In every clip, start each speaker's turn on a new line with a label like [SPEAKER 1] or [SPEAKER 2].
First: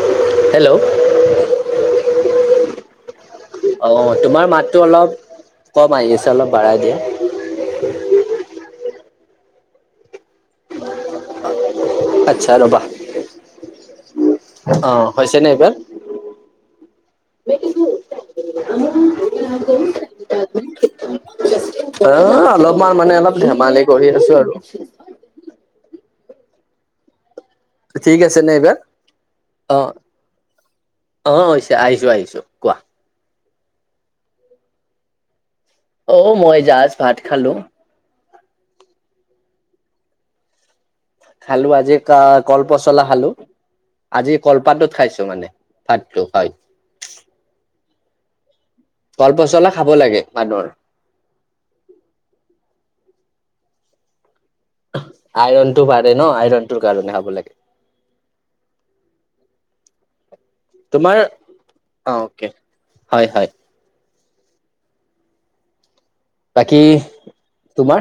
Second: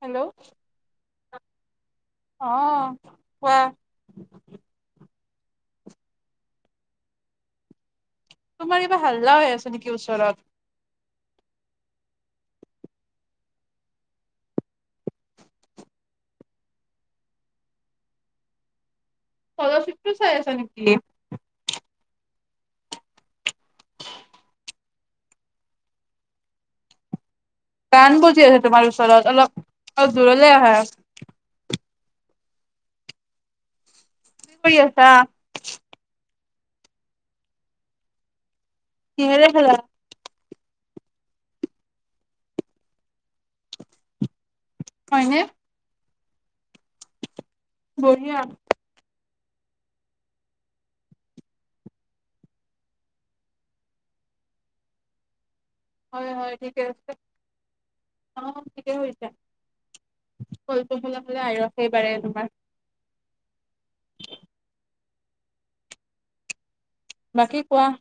[SPEAKER 1] Hello?
[SPEAKER 2] Hello অ
[SPEAKER 1] অ', কোৱা।
[SPEAKER 2] অঁ', তোমাৰ মাতটো অলপ কম আহিছে অলপ বাঢ়াই দিয়া।
[SPEAKER 1] তোমাৰ কিবা হাল্লা হৈ আছে নেকি ওচৰত?
[SPEAKER 2] আচ্ছা ৰবা, অ' হৈছে নে এইবাৰ?
[SPEAKER 1] তলৰ চিতটো চাই আছা নেকি?
[SPEAKER 2] অ', অলপমান মানে অলপ ধেমালি কৰি আছো আৰু।
[SPEAKER 1] গান
[SPEAKER 2] ঠিক
[SPEAKER 1] বজি
[SPEAKER 2] নে
[SPEAKER 1] আছে
[SPEAKER 2] এইবাৰ
[SPEAKER 1] তোমাৰ ওচৰত
[SPEAKER 2] অ
[SPEAKER 1] অলপ দূৰলে আহা।
[SPEAKER 2] অ', হৈছে আহিছো আহিছো কোৱা।
[SPEAKER 1] কি কৰি আছা?
[SPEAKER 2] অ', মই জাষ্ট ভাত খালো।
[SPEAKER 1] কিহেৰে খেলা?
[SPEAKER 2] খালো আজি ক-কলপচলা খালো, আজি কলপাতত খাইছো
[SPEAKER 1] হয়নে
[SPEAKER 2] মানে। [unintelligible] হয়।
[SPEAKER 1] বঢ়িয়া।
[SPEAKER 2] ফল পচলা খাব লাগে মানুহৰ। আইৰনটো বাঢ়ে ন'
[SPEAKER 1] হয় হয় ঠিকে
[SPEAKER 2] আইৰণটোৰ
[SPEAKER 1] আছে
[SPEAKER 2] কাৰণে, খাব লাগে।
[SPEAKER 1] অ', ঠিকেই হৈছে কল
[SPEAKER 2] তোমাৰ
[SPEAKER 1] পচলা খালে আইৰণেই
[SPEAKER 2] অ
[SPEAKER 1] বাঢ়ে
[SPEAKER 2] অকে
[SPEAKER 1] তোমাৰ।
[SPEAKER 2] হয়, হয়। বাকী
[SPEAKER 1] বাকী কোৱা।
[SPEAKER 2] তোমাৰ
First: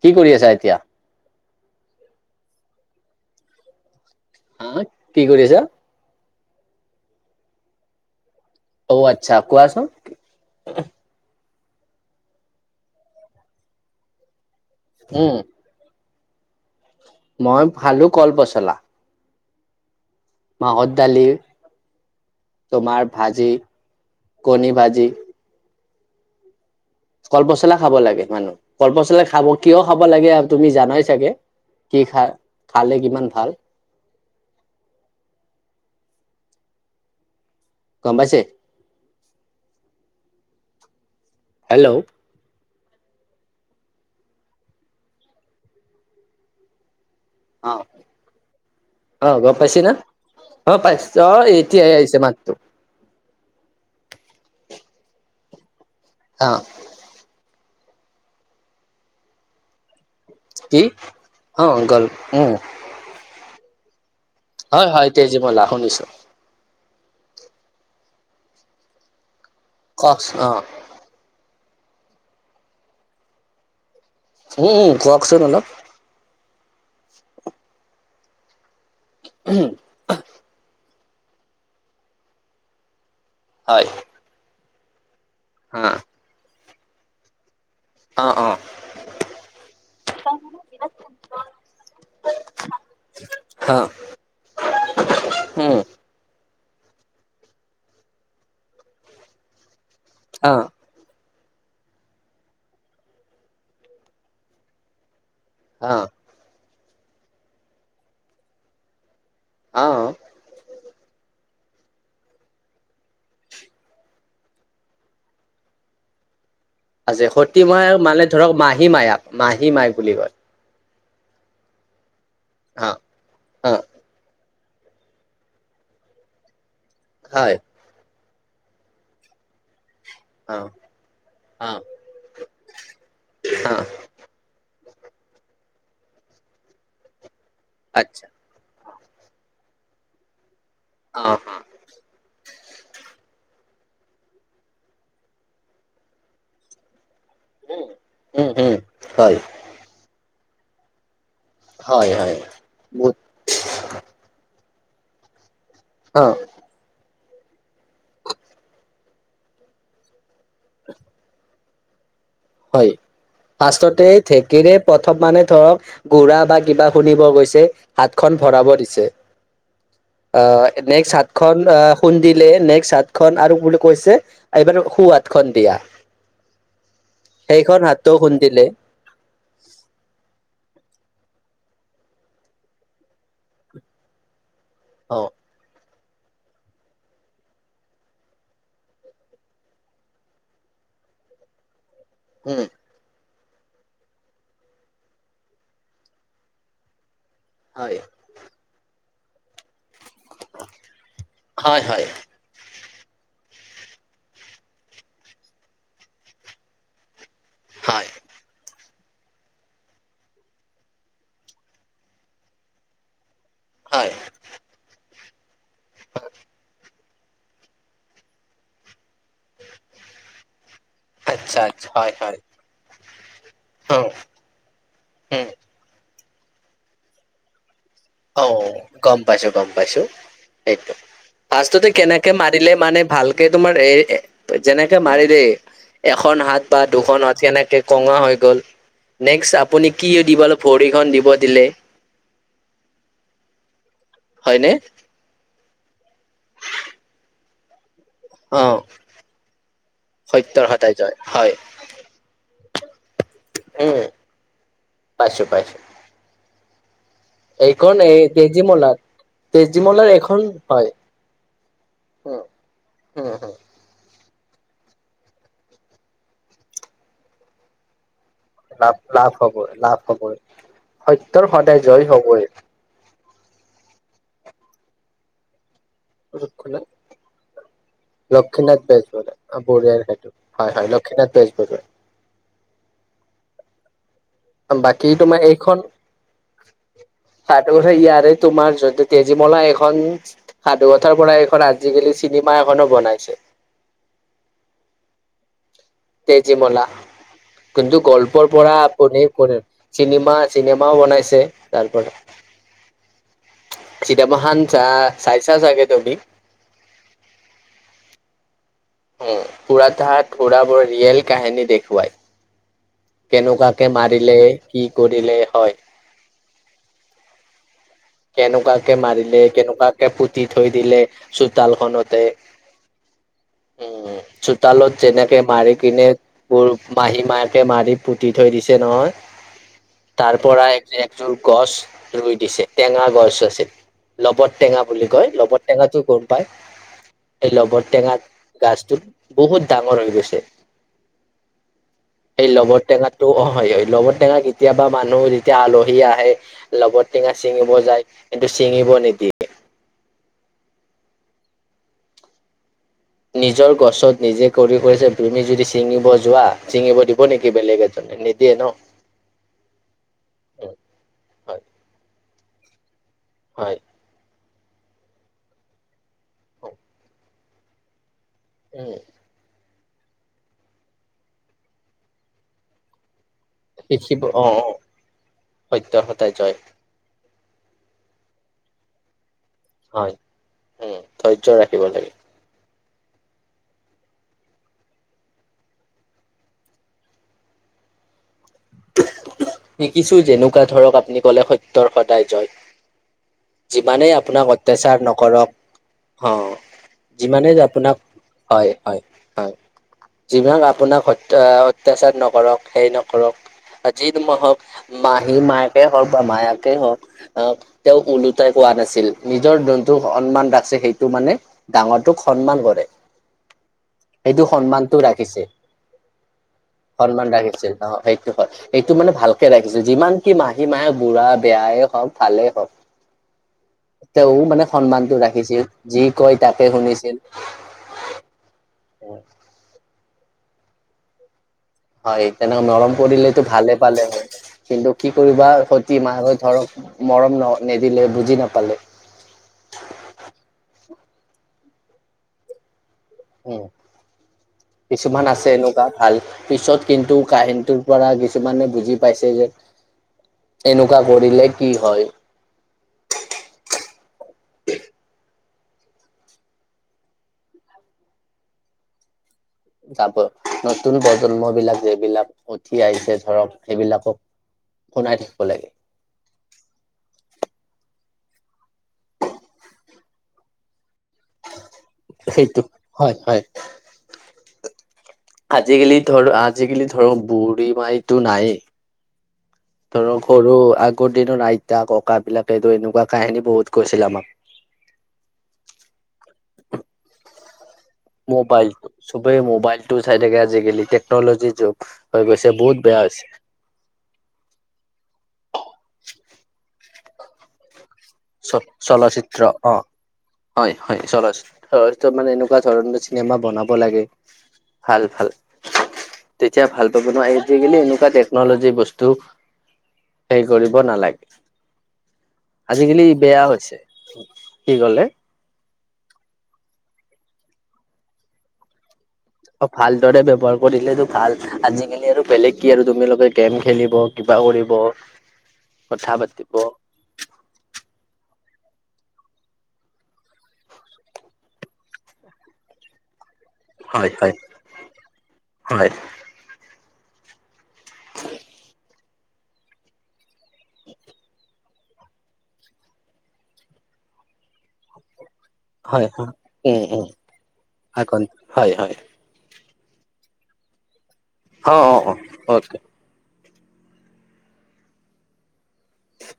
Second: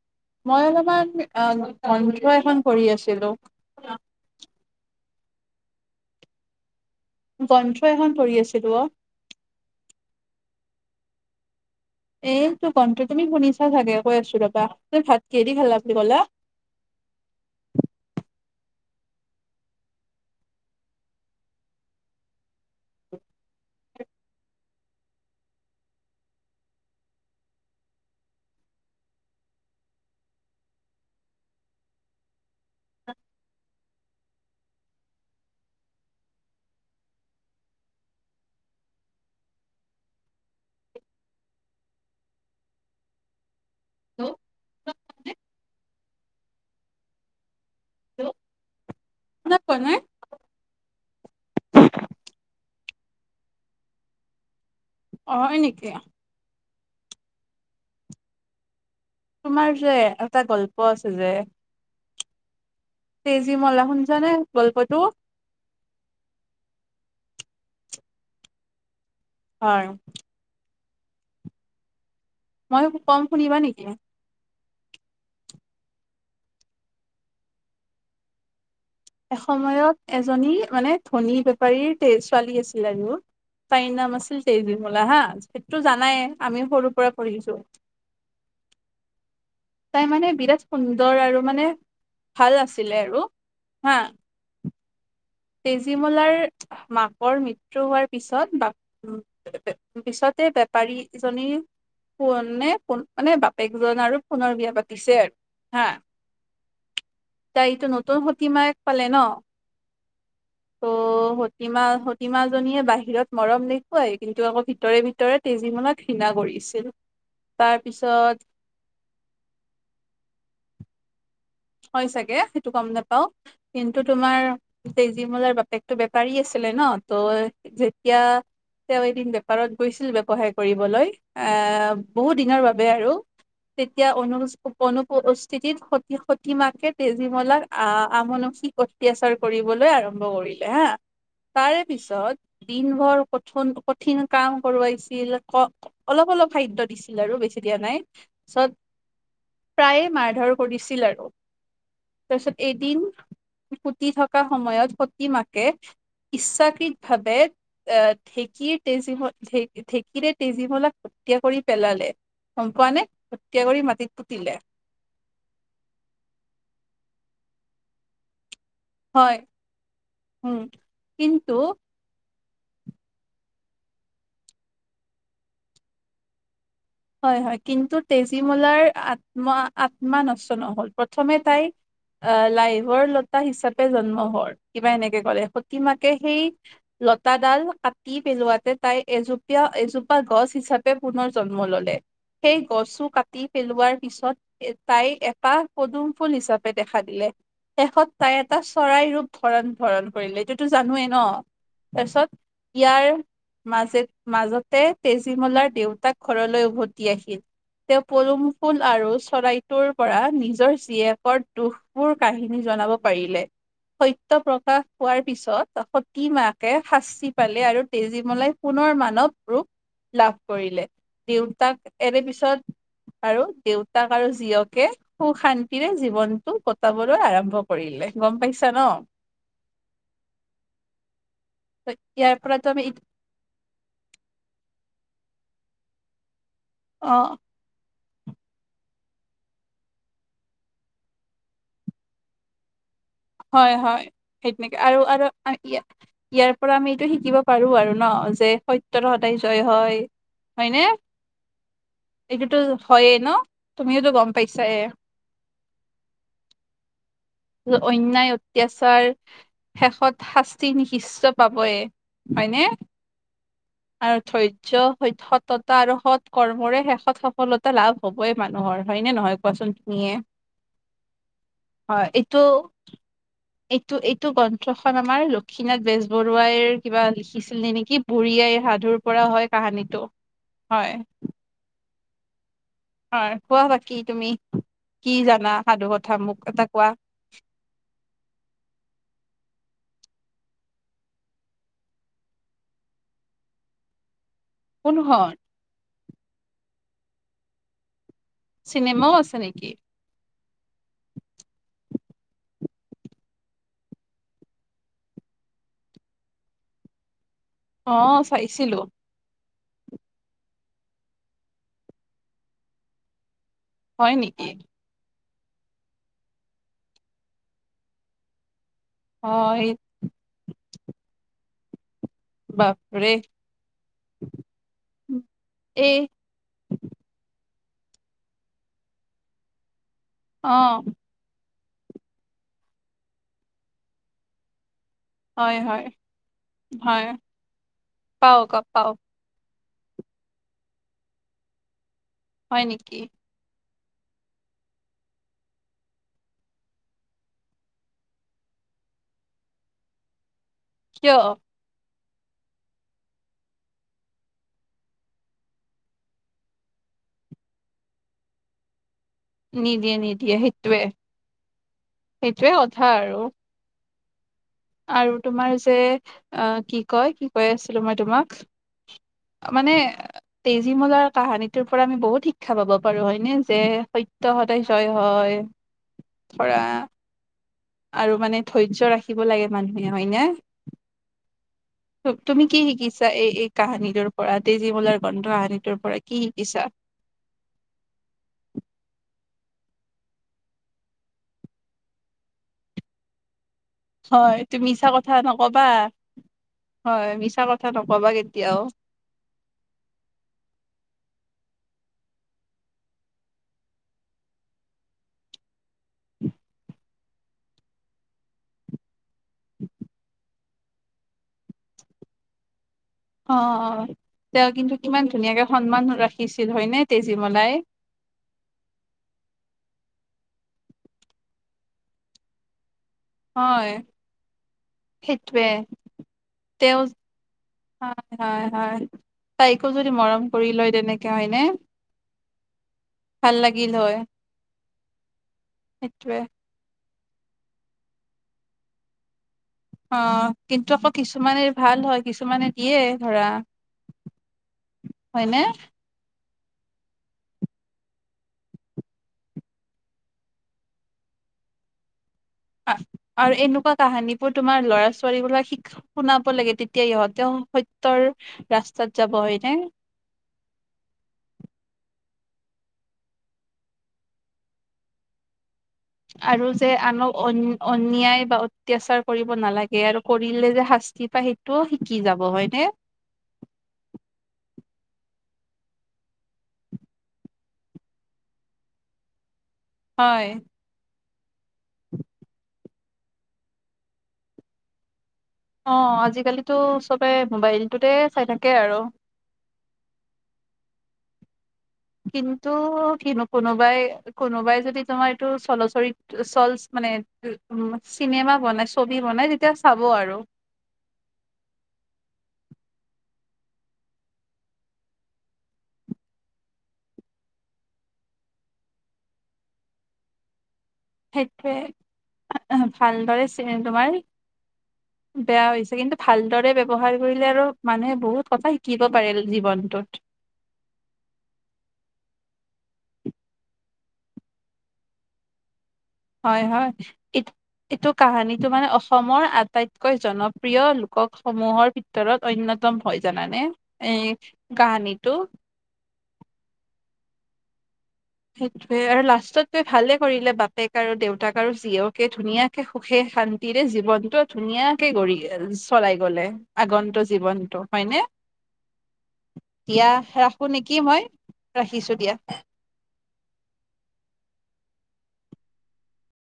[SPEAKER 2] কি কৰি আছা
[SPEAKER 1] মই
[SPEAKER 2] এতিয়া
[SPEAKER 1] অলপমান গন্ঠ এখন পঢ়ি আছিলোঁ।
[SPEAKER 2] হা কি কৰি আছা?
[SPEAKER 1] গ্ৰন্থ এখন পঢ়ি আছিলোঁ অ'।
[SPEAKER 2] অ', আচ্ছা কোৱাচোন।
[SPEAKER 1] এইটো গন্থ তুমি শুনিছা চাগে কৈ আছো ৰবা, তুমি ভাত
[SPEAKER 2] উম
[SPEAKER 1] কিহেডি খালা বুলি ক'লা?
[SPEAKER 2] মই খালো কল পচলা। মাহৰ দালি, তোমাৰ ভাজি, কণী ভাজি। কলপচলা খাব লাগে, মানুহ কলপচলা খাব কিয় খাব লাগে আৰু তুমি জানাই চাগে। কি খা-খালে কিমান ভাল। গ'ম পাইছে? হেল্ল'? অ', অ', গ'ম
[SPEAKER 1] নাই কোৱা
[SPEAKER 2] পাইছে না?
[SPEAKER 1] নাই
[SPEAKER 2] অ', পাইছ অ', এতিয়াহে আহিছে মাতটো।
[SPEAKER 1] অ', হয় নেকি?
[SPEAKER 2] অ'।
[SPEAKER 1] তোমাৰ যে এটা
[SPEAKER 2] কি
[SPEAKER 1] গল্প আছে যে।
[SPEAKER 2] অ গ'ল উম
[SPEAKER 1] তেজী মলা শুনছা নে?
[SPEAKER 2] হয়, হয়, তেজীমলা শুনিছো।
[SPEAKER 1] হয়
[SPEAKER 2] কওকচোন অ'।
[SPEAKER 1] মই কম শুনিবা নেকি?
[SPEAKER 2] উম, কওকচোন অলপ।
[SPEAKER 1] এসময়ত এজনী মানে ধনী বেপাৰীৰ তে ছোৱালী আছিল আৰু।
[SPEAKER 2] হয়
[SPEAKER 1] তাইৰ নাম আছিল তেজীমলা হা, সেইটো
[SPEAKER 2] অ
[SPEAKER 1] জানাই আমি সৰুৰ পৰা পঢ়িছো।
[SPEAKER 2] অ', অ'।
[SPEAKER 1] তাই মানে বিৰাট সুন্দৰ আৰু মানে ভাল আছিলে আৰু
[SPEAKER 2] অ
[SPEAKER 1] হা।
[SPEAKER 2] [unintelligible]
[SPEAKER 1] তেজীমলাৰ মাকৰ মৃত্যু হোৱাৰ পিছত, বাপ পিছতে
[SPEAKER 2] অ'।
[SPEAKER 1] বেপাৰী ইজনী সোনে ফোন মানে বাপেকজন আৰু পুনৰ বিয়া পাতিছে আৰু। হা
[SPEAKER 2] অ
[SPEAKER 1] তাই এইটো নতুন সতি মাইক পালে ন'!
[SPEAKER 2] অ'।
[SPEAKER 1] ত'
[SPEAKER 2] [inaudible]
[SPEAKER 1] সতীমা সতিমা জনীয়ে বাহিৰত মৰম দেখুৱাই কিন্তু, আকৌ ভিতৰে ভিতৰে তেজীমলাত ঘৃণা কৰিছিল।
[SPEAKER 2] আজ সতি
[SPEAKER 1] তাৰ
[SPEAKER 2] মায় মানে
[SPEAKER 1] পিছত
[SPEAKER 2] ধৰক মাহী মায়াক মাহী মায়ক বুলি কয়।
[SPEAKER 1] হয়, চাগে সেইটো গ'ম
[SPEAKER 2] অ
[SPEAKER 1] নাপাও।
[SPEAKER 2] অ
[SPEAKER 1] কিন্তু তোমাৰ, তেজীমলাৰ বাপেকতটো বেপাৰী আছিলে ন, ত
[SPEAKER 2] হয়
[SPEAKER 1] এতিয়া, তেওঁ এদিন বেপাৰত গৈছিল সহায়
[SPEAKER 2] অ
[SPEAKER 1] কৰিবলৈ, এ,
[SPEAKER 2] অ
[SPEAKER 1] বহু দিনৰ বাবে আৰু
[SPEAKER 2] অ
[SPEAKER 1] তেতিয়া অনু, অনুপস্থিতিত, সতি, সতি মাকে তেজীমলাক আহ,
[SPEAKER 2] আচ্ছা
[SPEAKER 1] আমনসি ক অতাচাৰ কৰিবলৈ আৰম্ভ কৰিলে হা,
[SPEAKER 2] অ
[SPEAKER 1] তাৰে পিছত দিনভৰ কথোন কঠিন কাম কৰোৱাইছিল, ক, অলপ- অলপ খাদ্য দিছিল আৰু বেছি দিয়া নাই,
[SPEAKER 2] উম উম
[SPEAKER 1] পাচত
[SPEAKER 2] হয়
[SPEAKER 1] প্ৰায়ে মাৰধৰ কৰিছিল আৰু।
[SPEAKER 2] হয় হয়
[SPEAKER 1] তাৰপিছত, এদিন
[SPEAKER 2] বহুত
[SPEAKER 1] ফুতি থকা সময়ত, সতি মাকে
[SPEAKER 2] অ'।
[SPEAKER 1] ইচ্ছাকৃত ভাবে এ, ঢেঁকীৰ তেজী, ঢেঁকীৰে তেজীমলাক হত্যা কৰি পেলালে। গম
[SPEAKER 2] হয়
[SPEAKER 1] পোৱা নে, হত্যা কৰি
[SPEAKER 2] ফাৰ্ষ্টতে
[SPEAKER 1] মাটিত পুতিলে।
[SPEAKER 2] ঢেঁকীৰে প্ৰথম মানে ধৰক গুৰা বা কিবা শুনিব গৈছে, হাত খন ভৰাব দিছে।
[SPEAKER 1] হয় উম
[SPEAKER 2] অ', নেক্স
[SPEAKER 1] কিন্তু
[SPEAKER 2] হাতখন অ'। খুন্দিলে, নেক্সট হাত খন আৰু বুলি কৈছে এইবাৰ সোঁহাত খন দি
[SPEAKER 1] হয়, হয়, কিন্তু
[SPEAKER 2] হাতো খুন্দিলে
[SPEAKER 1] তেজীমলাৰ আত্মা, আত্মা নষ্ট নহ'ল, প্ৰথমে তাই আ, লাইভৰ লতা হিচাপে জন্ম হ, কিবা
[SPEAKER 2] অ
[SPEAKER 1] এনেকে ক'লে, সতী মাকে সেই লতাডাল কাটি পেলোৱাতে তাই এজোপীয়া, এজোপা গছ হিচাপে পুনৰ জন্ম ল'লে। সেই
[SPEAKER 2] উম
[SPEAKER 1] গছো কাটি পেলোৱাৰ পিছত, তাই এটা পদুম ফুল হিচাপে দেখা দিলে।
[SPEAKER 2] হয়
[SPEAKER 1] শেষত তাই এটা চৰাই ৰূপ ধৰণ, ধৰণ কৰিলে, এইটোতো জানোৱেই ন,
[SPEAKER 2] হয় হয়
[SPEAKER 1] তাৰপিছত ইয়াৰ মাজে, মাজতে তেজীমলাৰ দেউতাক ঘৰলৈ উভতি আহিল। তেওঁ
[SPEAKER 2] হয়
[SPEAKER 1] পলুম ফুল আৰু চৰাইটোৰ পৰা নিজৰ জীয়েকৰ দুখবোৰ কাহিনী জনাব পাৰিলে।
[SPEAKER 2] হয়
[SPEAKER 1] সত্য প্ৰকাশ পোৱাৰ পিছত সতী মাকে শাস্তি পালে, আৰু তেজীমলাই সোণৰ মানৱ ৰূপ লাভ কৰিলে, দি
[SPEAKER 2] আচ্ছা আচ্ছা হয়
[SPEAKER 1] এনে
[SPEAKER 2] হয়
[SPEAKER 1] পিছত, আৰু
[SPEAKER 2] উম
[SPEAKER 1] দেউতাক আৰু জীয়েকে সু, খান্তি
[SPEAKER 2] উম
[SPEAKER 1] শান্তিৰে জীৱনটো কটাবলৈ আৰম্ভ কৰিলে। গম পাইছা
[SPEAKER 2] অ',
[SPEAKER 1] ন?
[SPEAKER 2] গম পাইছোঁ, গম পাইছোঁ, সেইটো। ফাষ্টতে
[SPEAKER 1] ত'
[SPEAKER 2] কেনেকে
[SPEAKER 1] ইয়াৰ পৰাতো
[SPEAKER 2] মাৰিলে
[SPEAKER 1] আমি
[SPEAKER 2] মানে ভাল তোমাৰ এ, যেনেকে মাৰি দেই, এখন হাত বা দুখন
[SPEAKER 1] অ'
[SPEAKER 2] হাত কেনেকে কঙা হৈ গ'ল, নেক্সট আপুনি কি, দিব ভৰিখন দি'ব দিলে।
[SPEAKER 1] হয়, হয়, সেই
[SPEAKER 2] হয়নে
[SPEAKER 1] তেনেকে, আৰু, আৰু ইয়াৰ পৰা আমি এইটো শিকিব পাৰোঁ আৰু ন। যে
[SPEAKER 2] অ
[SPEAKER 1] সত্যৰ সদায় জয় হয়,
[SPEAKER 2] সত্যৰ
[SPEAKER 1] হয়নে?
[SPEAKER 2] সদায় জয় হয়
[SPEAKER 1] এইটোতো হয়েইে ন? তুমিওতো গম পাইছাই।
[SPEAKER 2] পাইছোঁ, পাইছোঁ। এই
[SPEAKER 1] অন্যায়,
[SPEAKER 2] তেজীমলাত
[SPEAKER 1] অত্যাচাৰ
[SPEAKER 2] তেজীমলাৰ
[SPEAKER 1] শেষত
[SPEAKER 2] এখন
[SPEAKER 1] শাস্তি,
[SPEAKER 2] হয়
[SPEAKER 1] নিশিষ্ট পাবই। হয়নে?
[SPEAKER 2] হুম, হুম।
[SPEAKER 1] আৰু ধৈৰ্য স, সততা আৰু সৎ কৰ্মৰে শেষত সফলতা টা লাভ হ'বই মানুহৰ
[SPEAKER 2] লাভ
[SPEAKER 1] হয়, নে,
[SPEAKER 2] লাভ
[SPEAKER 1] নহয়
[SPEAKER 2] হবই
[SPEAKER 1] কোৱাচোন
[SPEAKER 2] লাভ
[SPEAKER 1] তুমিয়ে।
[SPEAKER 2] হবই সত্যৰ সদায়
[SPEAKER 1] হয়
[SPEAKER 2] জয়
[SPEAKER 1] এইটো
[SPEAKER 2] হ'বই।
[SPEAKER 1] এইটো, এইটো গ্ৰন্থখন আমাৰ লক্ষ্মীনাথ বেজবৰুৱাইৰ
[SPEAKER 2] লক্ষীনাথ
[SPEAKER 1] কিবা শিকিছিল ননেকি বুঢ়ী আই সাধুৰ পৰা
[SPEAKER 2] বেজবৰুৱা
[SPEAKER 1] হয় কাহানীটো, হয়।
[SPEAKER 2] বেজ বজাৰ।
[SPEAKER 1] হয়, কোৱা বাকী তুমি
[SPEAKER 2] বাকী
[SPEAKER 1] কি
[SPEAKER 2] তোমাৰ
[SPEAKER 1] জানা সাধু কথা মোক এটা কোৱা?
[SPEAKER 2] স, ইয়াৰে তোমাৰ যদি তেজীমলা এখন সাধুকথাৰ পৰা এইখন আজিকালি, চিনেমা এখনো বনাইছে।
[SPEAKER 1] কোন, খন?
[SPEAKER 2] তেজীমলা কিন্তু গল্পৰ পৰা
[SPEAKER 1] চিনেমাও
[SPEAKER 2] আপুনি
[SPEAKER 1] আছে নেকি
[SPEAKER 2] চিনেমা, চিনেমাও বনাইছে তাৰপৰা চীতামান চা, চাইছা চাগে তুমি?
[SPEAKER 1] অ চাইছিলো-
[SPEAKER 2] অ পুৰাতাত থোৰা বৰ ৰিয়েল কাহিনী দেখুৱাই। কেনেকুৱাকে
[SPEAKER 1] হয়
[SPEAKER 2] মাৰিলে
[SPEAKER 1] নেকি
[SPEAKER 2] কি কৰিলে হয়। কেনেকুৱাকে
[SPEAKER 1] অ
[SPEAKER 2] মাৰিলে
[SPEAKER 1] এই
[SPEAKER 2] কেনেকুৱাকে পুতি থৈ দিলে চোতাল খতে।
[SPEAKER 1] বাপৰে
[SPEAKER 2] উ চুতালো যেনেক মাৰ
[SPEAKER 1] এই
[SPEAKER 2] কিনে। বোৰ মাহী মাকে মাৰি পুতি থৈ দিছে নহয় তাৰ
[SPEAKER 1] অ
[SPEAKER 2] পৰা এক। যোৰ গছ ৰুই দিছে টেঙা গছ আছিল। লবত টেঙা বুলি কয়
[SPEAKER 1] হয়
[SPEAKER 2] লবৰ
[SPEAKER 1] হয়
[SPEAKER 2] টেঙাটো গম পাই।
[SPEAKER 1] হয়
[SPEAKER 2] এই লবত টেঙাত
[SPEAKER 1] পাও ক পাও
[SPEAKER 2] গছটোত। বহুত ডাঙৰ হৈ গৈছে এইেই
[SPEAKER 1] হয় নেকি
[SPEAKER 2] লবতটেঙাত। অ হয় হয় লগত টেঙা কেতিয়াবা মানুহ যেতিয়া আলহী আহে লগত টেঙা। চিঙিব যায় কিন্তু ছিঙিব নিদিয়ে।
[SPEAKER 1] কিয়?
[SPEAKER 2] নিজৰ গছত নিজে কৰি কৰিছে তুমি যদি চিঙিব যোৱা ছিঙিব দিব নেকি বেলেগ এ। নিদিযে ন।
[SPEAKER 1] নিদিয়ে নিদিয়ে
[SPEAKER 2] উম,
[SPEAKER 1] সেইটোৱে
[SPEAKER 2] হয়
[SPEAKER 1] সেইটোৱে কথা আৰু।
[SPEAKER 2] হয়-
[SPEAKER 1] আৰু তোমাৰ যে অ কি কয় কি কৈ আছিলো মই তোমাক-
[SPEAKER 2] অ-
[SPEAKER 1] মানে তেজীমলাৰ কাহানীটোৰ পৰা আমি বহুত শিক্ষা পাব পাৰো হয়নে- যে
[SPEAKER 2] শিকিব
[SPEAKER 1] সত্য
[SPEAKER 2] অ
[SPEAKER 1] সদা
[SPEAKER 2] অ
[SPEAKER 1] জয় হয়
[SPEAKER 2] সত্য সদায় জয়
[SPEAKER 1] [unintelligible] আৰু মানে ধৈৰ্য ৰাখিব লাগে মানুহে হয়
[SPEAKER 2] উম ধৈৰ্য ৰাখিব লাগে
[SPEAKER 1] ন- তুমি কি শিকিছা এই এই কাহানিটোৰ পৰা তেজীমলাৰ গ্ৰন্ধ কাহানিটোৰ পৰা কি শিকিছা-
[SPEAKER 2] শিকিছো যেনেকুৱা ধৰক আপুনি কলে সত্যৰ সদায় জয়- যিমানেই
[SPEAKER 1] হয়
[SPEAKER 2] আপোনাক
[SPEAKER 1] তুমি মিছা
[SPEAKER 2] অত্যাচাৰ
[SPEAKER 1] কথা নকবা
[SPEAKER 2] নকৰক-
[SPEAKER 1] হয়
[SPEAKER 2] অ
[SPEAKER 1] মিছা
[SPEAKER 2] যিমানেই যে
[SPEAKER 1] কথা
[SPEAKER 2] আপোনাক
[SPEAKER 1] নকবা কেতিয়াও
[SPEAKER 2] হয় হয় হয়- যিমান আপোনাক সত্য অত্যাচাৰ নকৰক সেইৰ নকৰক যি মই হক- মাহী মাকে হওক বা মায়াকেই হওক আহ তেওঁক ওলোটাই কোৱা নাছিল- নিজৰ জোনটো সন্মান আছে সেইটো মানে ডাঙৰটোক সন্মান কৰে-
[SPEAKER 1] অ
[SPEAKER 2] সেইটো
[SPEAKER 1] তেওঁ কিন্তু
[SPEAKER 2] সন্মানটো
[SPEAKER 1] কিমান
[SPEAKER 2] ৰাখিছে
[SPEAKER 1] ধুনীয়াকে সন্মান ৰাখিছিল হয়নে
[SPEAKER 2] সন্মান
[SPEAKER 1] তেজীমলাই-
[SPEAKER 2] ৰাখিছিল অ সেই হয় এইটো মানে ভালকে ৰাখিছো যিমান কি মাহী মায়ে বুঢ়া বেয়ে হওঁক ভালেই হওক।
[SPEAKER 1] হয়
[SPEAKER 2] তেওঁ মানে সন্মানটো
[SPEAKER 1] সেইটোৱে
[SPEAKER 2] ৰাখিছিল যি কয় তাকে
[SPEAKER 1] তেওঁ
[SPEAKER 2] শুনিছিল।
[SPEAKER 1] হয় হয় হয় তাইকো যদি মৰম কৰি লয় তেনেকে হয় নে-
[SPEAKER 2] হয় তেনেক নৰম কৰিলেতো ভালে পালে হয়- কিন্তু কি কৰিবা সতি
[SPEAKER 1] সেইটোৱে
[SPEAKER 2] মাহহে ধৰক মৰম ন নিদিলে বুজি নাপালে-
[SPEAKER 1] অ কিন্তু আকৌ কিছুমানে ভাল হয় কিছুমানে- সিয়ে ধৰা
[SPEAKER 2] উম কিছুমান
[SPEAKER 1] হয়নে?
[SPEAKER 2] আছে এনেকুৱা ভাল পিছত কিন্তু কাহিনটোৰ পৰা কিছুমানে বুজি পাইছে যে এনেকুৱা কৰিলে কি হয়।
[SPEAKER 1] আৰু এনেকুৱা কাহানী বোৰ তোমাৰ ল'ৰা ছোৱালী বিলাক শিক্ষা শুনাব লাগে তেতিয়া ইহঁতে সত্যৰ ৰাস্তাত যাব হয়নে?
[SPEAKER 2] যাব, নতুন প্ৰজন্ম বিলাক যবিলাক উঠি আহিছে ধৰক সেইবিলাকক শুনাই থাকিব লাগে।
[SPEAKER 1] আৰু যে আনক অন্যায় বা অত্যাচাৰ কৰিব নালাগে আৰু কৰিলে যে শাস্তি পাই সেই টো শিকি যাব হয়
[SPEAKER 2] সেইটো
[SPEAKER 1] নে?
[SPEAKER 2] হয় হয়। আজিকালি ধৰ আজিকালি ধৰ বুঢ়ী মানুহটো নাইয়ে। ধৰক
[SPEAKER 1] হয়।
[SPEAKER 2] সৰু আগৰ দিনত আইতা ককা বিলাকে এনেকুৱা কাহিনী বহুত কৈছিল আমাক।
[SPEAKER 1] অ আজিকালিতো চবে মোবাইলটোতে চাই থাকে
[SPEAKER 2] মোবাইল,
[SPEAKER 1] আৰু
[SPEAKER 2] চবেই মোবাইলটো চাই থাকে আজিকালি, টেকন'লজি যোগ। হৈ গৈছে,
[SPEAKER 1] কিন্তু
[SPEAKER 2] বহুত বেয়া আছে।
[SPEAKER 1] কিনো কোনোবাই, কোনোবাই যদি তোমাৰ এইটো চলচৰিত, চলচ মানে উম, চিনেমা
[SPEAKER 2] চ
[SPEAKER 1] বনাই, ছবি বনাই
[SPEAKER 2] চলচিত্ৰ
[SPEAKER 1] তেতিয়া
[SPEAKER 2] অ
[SPEAKER 1] চাব আৰু।
[SPEAKER 2] হয় হয় চলছ, অ' মানে এনেকুৱা ধৰণৰ চিনেমা বনাব লাগে। ভাল, ভাল। তেতিয়া ভাল পাব নহয়, আজিকালি এনেকুৱা টেকন'লজি বস্তু হেৰি কৰিব নালাগে।
[SPEAKER 1] [unintelligible]
[SPEAKER 2] আজিকালি
[SPEAKER 1] ভালদৰে চি
[SPEAKER 2] বেয়া হৈছে।
[SPEAKER 1] তোমাৰ
[SPEAKER 2] কি কলে?
[SPEAKER 1] বেয়া হৈছে। কিন্তু ভালদৰে ব্যৱহাৰ কৰিলে আৰু মানুহে বহুত কথা শিকিব পাৰে জীৱনটোত।
[SPEAKER 2] ভাল দৰে ব্যবহাৰ কৰিলেটো ভাল। আজিকালি আৰু বেলেগ কি তোমালোকে গেম খেলিব, কিবা কৰিব। [inaudible]
[SPEAKER 1] হয়
[SPEAKER 2] পাতিব
[SPEAKER 1] হয়। এইটো কাহানীটো মানে অসমৰ আটাইতকৈ জনপ্ৰিয় লোকৰ সমূহৰ ভিতৰত অন্যতম হয় জানানে?
[SPEAKER 2] হয়
[SPEAKER 1] এই
[SPEAKER 2] হয়
[SPEAKER 1] কাহানীটো।
[SPEAKER 2] হয়।
[SPEAKER 1] সেইটোয়ে, আৰু লাষ্টত তাই ভালে কৰিলে, বাপেক আৰু দেউতাক আৰু জীয়েকে ধুনীয়া কে সুখে, শান্তিৰে জীৱনটো ধুনীয়া কে কৰি চলাই
[SPEAKER 2] হয়
[SPEAKER 1] গলে,
[SPEAKER 2] হয় উম
[SPEAKER 1] আগন্তু
[SPEAKER 2] উম
[SPEAKER 1] জীৱনটো হয়নে?
[SPEAKER 2] আগন হয় হয়
[SPEAKER 1] দিয়া, ৰাখো নেকি মই।
[SPEAKER 2] অঁ
[SPEAKER 1] ৰাখিছো
[SPEAKER 2] অঁ
[SPEAKER 1] দিয়া।
[SPEAKER 2] অকে।